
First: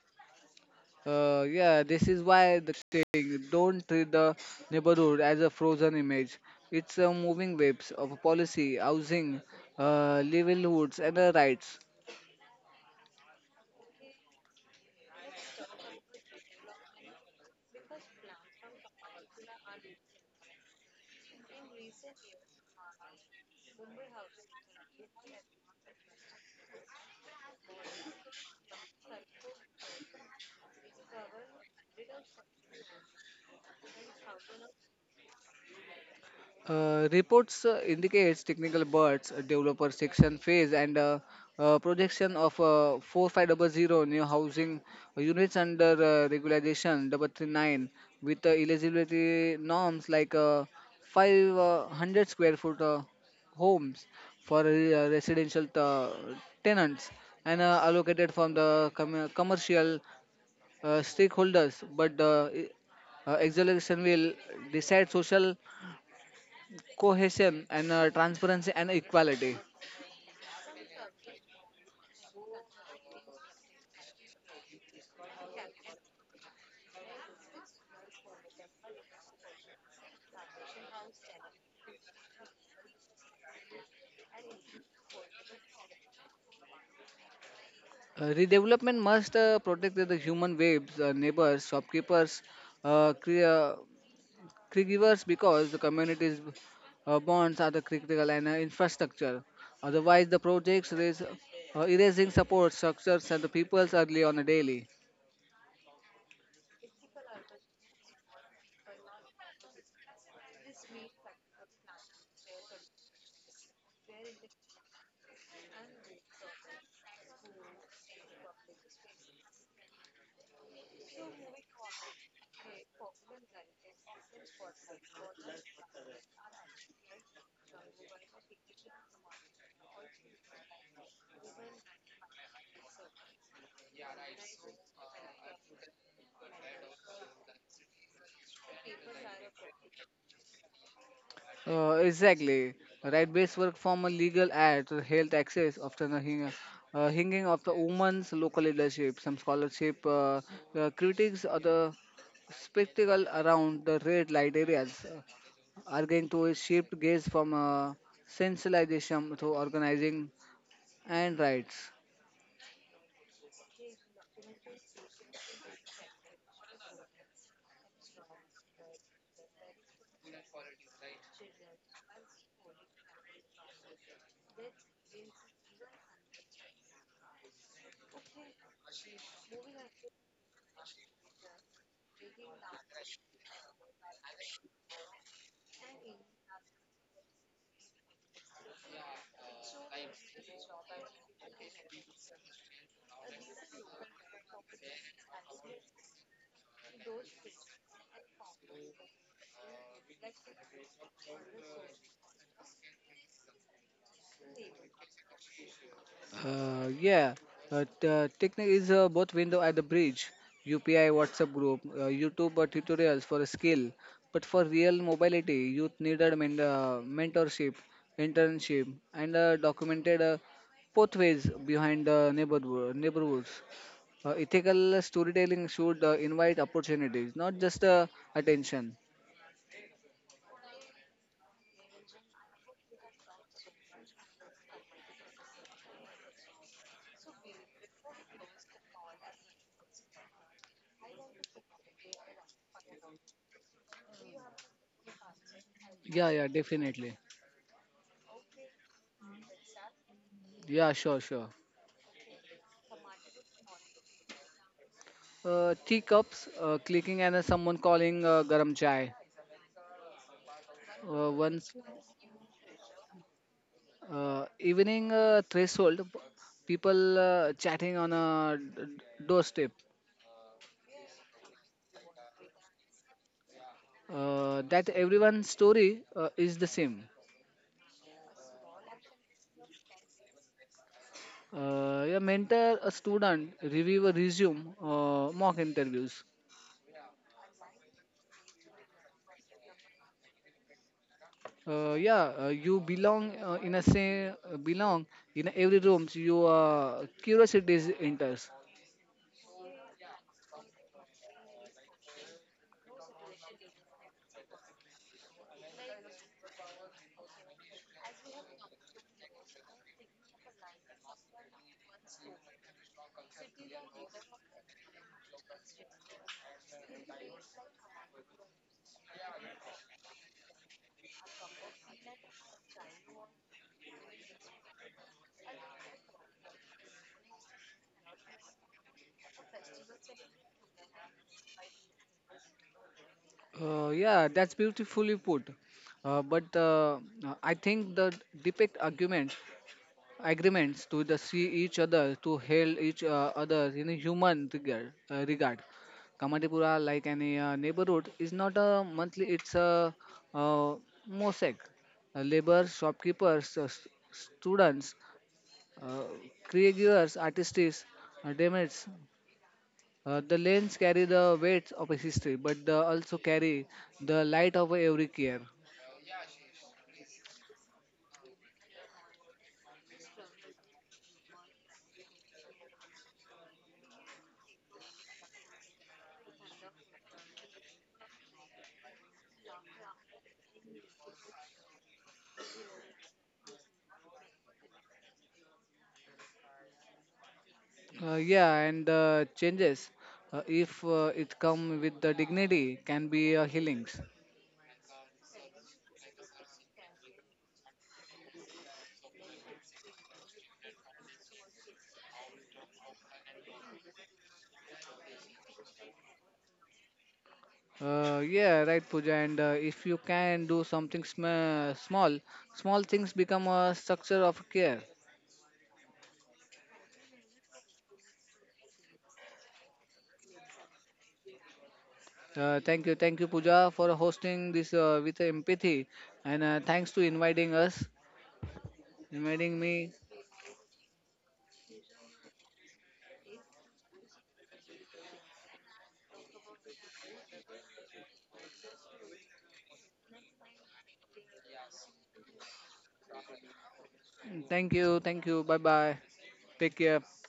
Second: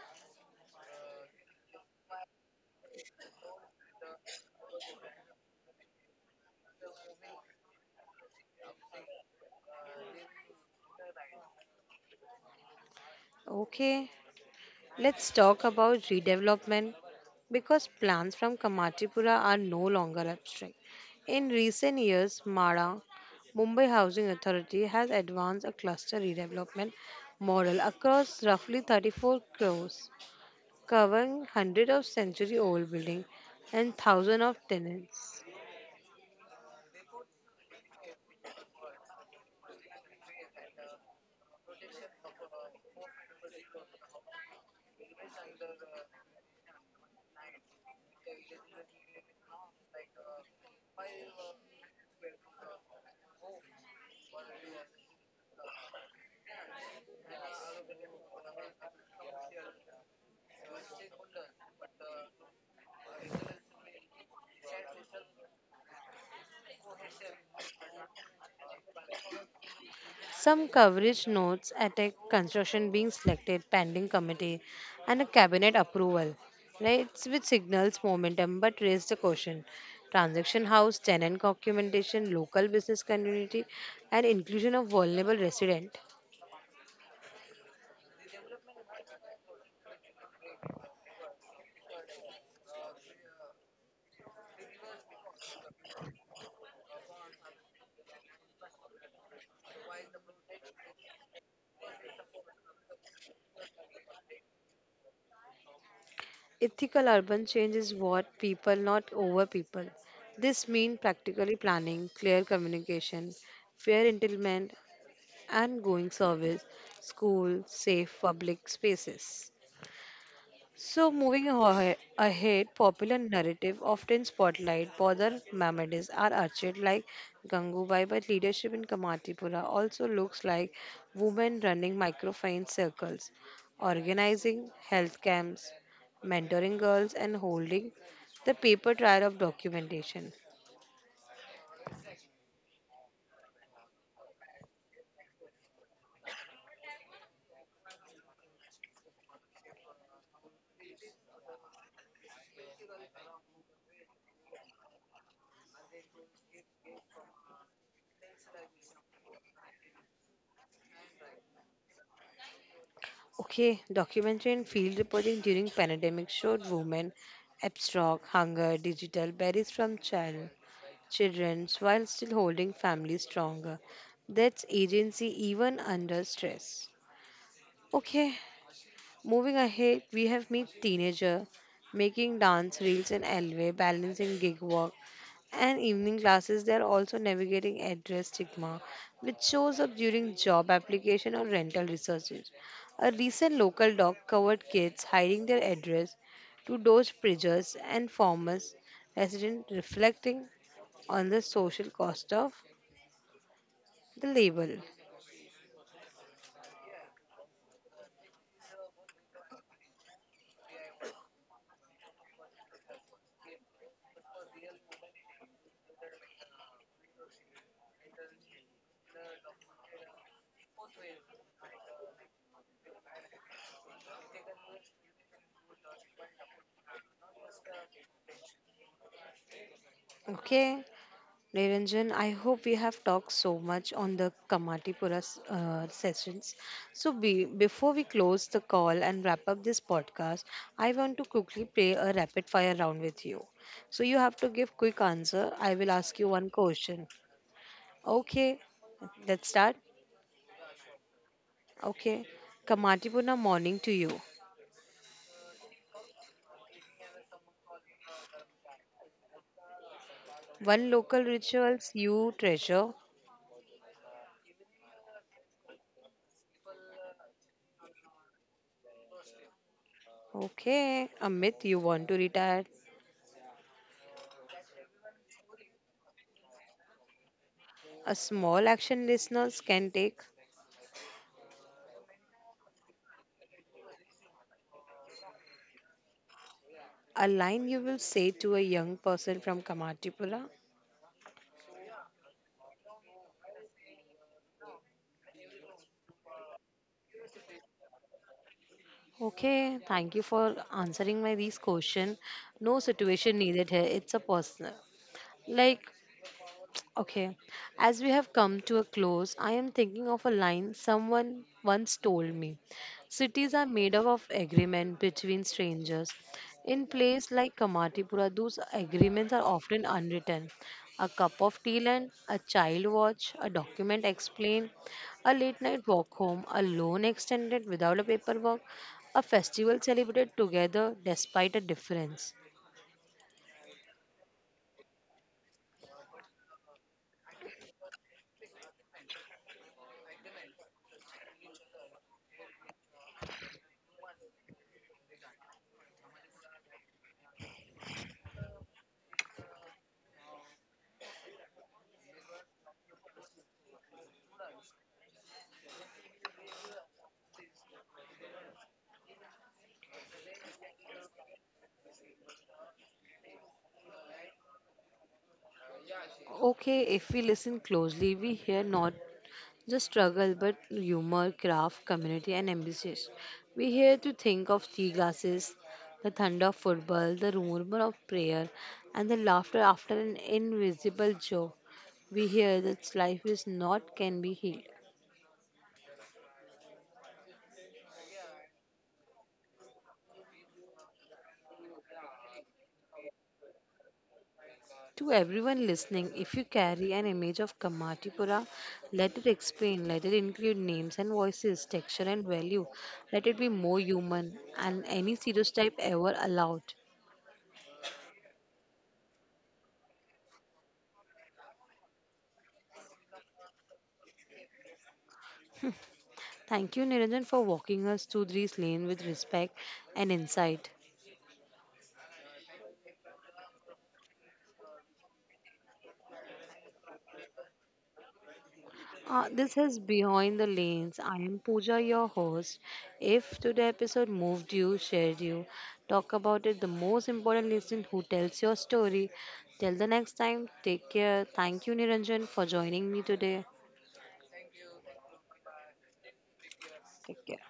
Yeah, this is why the thing don't treat the neighborhood as a frozen image. It's a moving waves of policy, housing, livelihoods, and rights. Okay. Let's talk about redevelopment because plans from Kamatipura are no longer abstract. In recent years, MARA, Mumbai Housing Authority, has advanced a cluster redevelopment model across roughly 34 crores, covering hundreds of century old buildings and thousands of tenants. Reports indicates technical birds, developer section phase, and projection of 4500 new housing units under regularization 339 with eligibility norms like 500 square foot homes for residential tenants and allocated from the commercial stakeholders, but exoneration will decide social cohesion and transparency and equality. Some coverage notes attack construction being selected, pending committee, and a cabinet approval, right? Which signals momentum but raised the question. Transaction house, tenant documentation, local business community, and inclusion of vulnerable resident. Redevelopment must protect the human webs, neighbors, shopkeepers, uh, cre- uh, caregivers because the communities bonds are the critical and infrastructure. Otherwise, the projects raise, erasing support structures and the people's early on a daily. Ethical urban change is what people, not over people. This means practically planning, clear communication, fair entitlement, and going service, school, safe public spaces. So, moving ahead, popular narrative often spotlight Bodhar Mamedis are archived like Gangubai, but leadership in Kamatipura also looks like women running microfinance circles, organizing health camps, mentoring girls, and holding the paper trail of documentation. Exactly. Right-based work from a legal ad to health access, often a hinging of the women's local leadership, some scholarship, the critics or the spectacle around the red light areas, arguing to a shift gaze from sensationalism to organizing and rights. Okay, documentary and field reporting during pandemic showed women abstract, hunger, digital, berries from children while still holding family stronger. That's agency even under stress. Okay, moving ahead, we have Meet Teenager, making dance reels in Elway, balancing gig work and evening classes. They're also navigating address stigma, which shows up during job application or rental researches. A recent local doc covered kids hiding their address to those preachers and farmers residents reflecting on the social cost of the label. Yeah, Technic is both window at the bridge, UPI, WhatsApp group, YouTube tutorials for skill. But for real mobility, youth needed mentorship, internship, and documented pathways behind neighborhoods. Ethical storytelling should invite opportunities, not just attention. Okay, Niranjan, I hope we have talked so much on the Kamatipura sessions. So, before we close the call and wrap up this podcast, I want to quickly play a rapid fire round with you. So, you have to give quick answer. I will ask Yeah, you yeah, one question. definitely. Okay, let's start. Yeah, sure, sure. Okay, Kamatipura morning to you. Tea cups, clicking, and someone calling garam chai. One local Once, rituals you treasure. Evening threshold, people chatting on a doorstep. Okay, Amit, you want to retire. That everyone's story is the same. A small action listeners can take. Yeah, mentor a student, reviewer resume, mock interviews. A line you will say to a young person from Kamatipura. Yeah, you belong in a same, belong in every room, so your curiosity enters. Okay, thank you for answering my these question. No situation needed here. It's a personal. Like okay, as we have come to a close, I am thinking of a line someone once told me. Cities are made up of agreement between strangers. In place like Kamatipura, those agreements are often unwritten. A cup of tea land, a child watch, a document explained, a late night walk home, a loan extended without a paperwork, a festival celebrated together despite a difference. Yeah, that's beautifully put, but I think the depict argument agreements to the see each other, to hail each other in a human regard. Regard. Kamatipura, like any neighborhood, is not a monthly; it's a uh, mosaic. Labor, shopkeepers, students, uh, caregivers, artists, demons. The lanes carry the weight of a history, but they also carry the light of every care. Okay, if we listen closely, we hear not the struggle, but humor, craft, community, and ambitions. We here to think of tea glasses, the thunder of football, the murmur of prayer, and the laughter after an invisible joke. We hear that life is not can be healed. Yeah, and the changes, if it come with the dignity, can be healings. To everyone listening, if you carry an image of Kamatipura, let it explain, let it include names and voices, texture and value. Let it be more human and any stereotype ever allowed. Yeah, right, Pooja. And if you can do something small, small things become a structure of care. Thank you, Niranjan, for walking us through these lanes with respect and insight. Thank you, thank you, Pooja, for hosting this with empathy, and thanks to This inviting is me. Behind the Lanes. I am Pooja, your host. If today episode moved you, shared you, talk about it, the most important listener who tells your story. Till the next time, take care. Thank you, Niranjan, for joining me today. Thank you, thank you. Bye bye. Take care. Take care.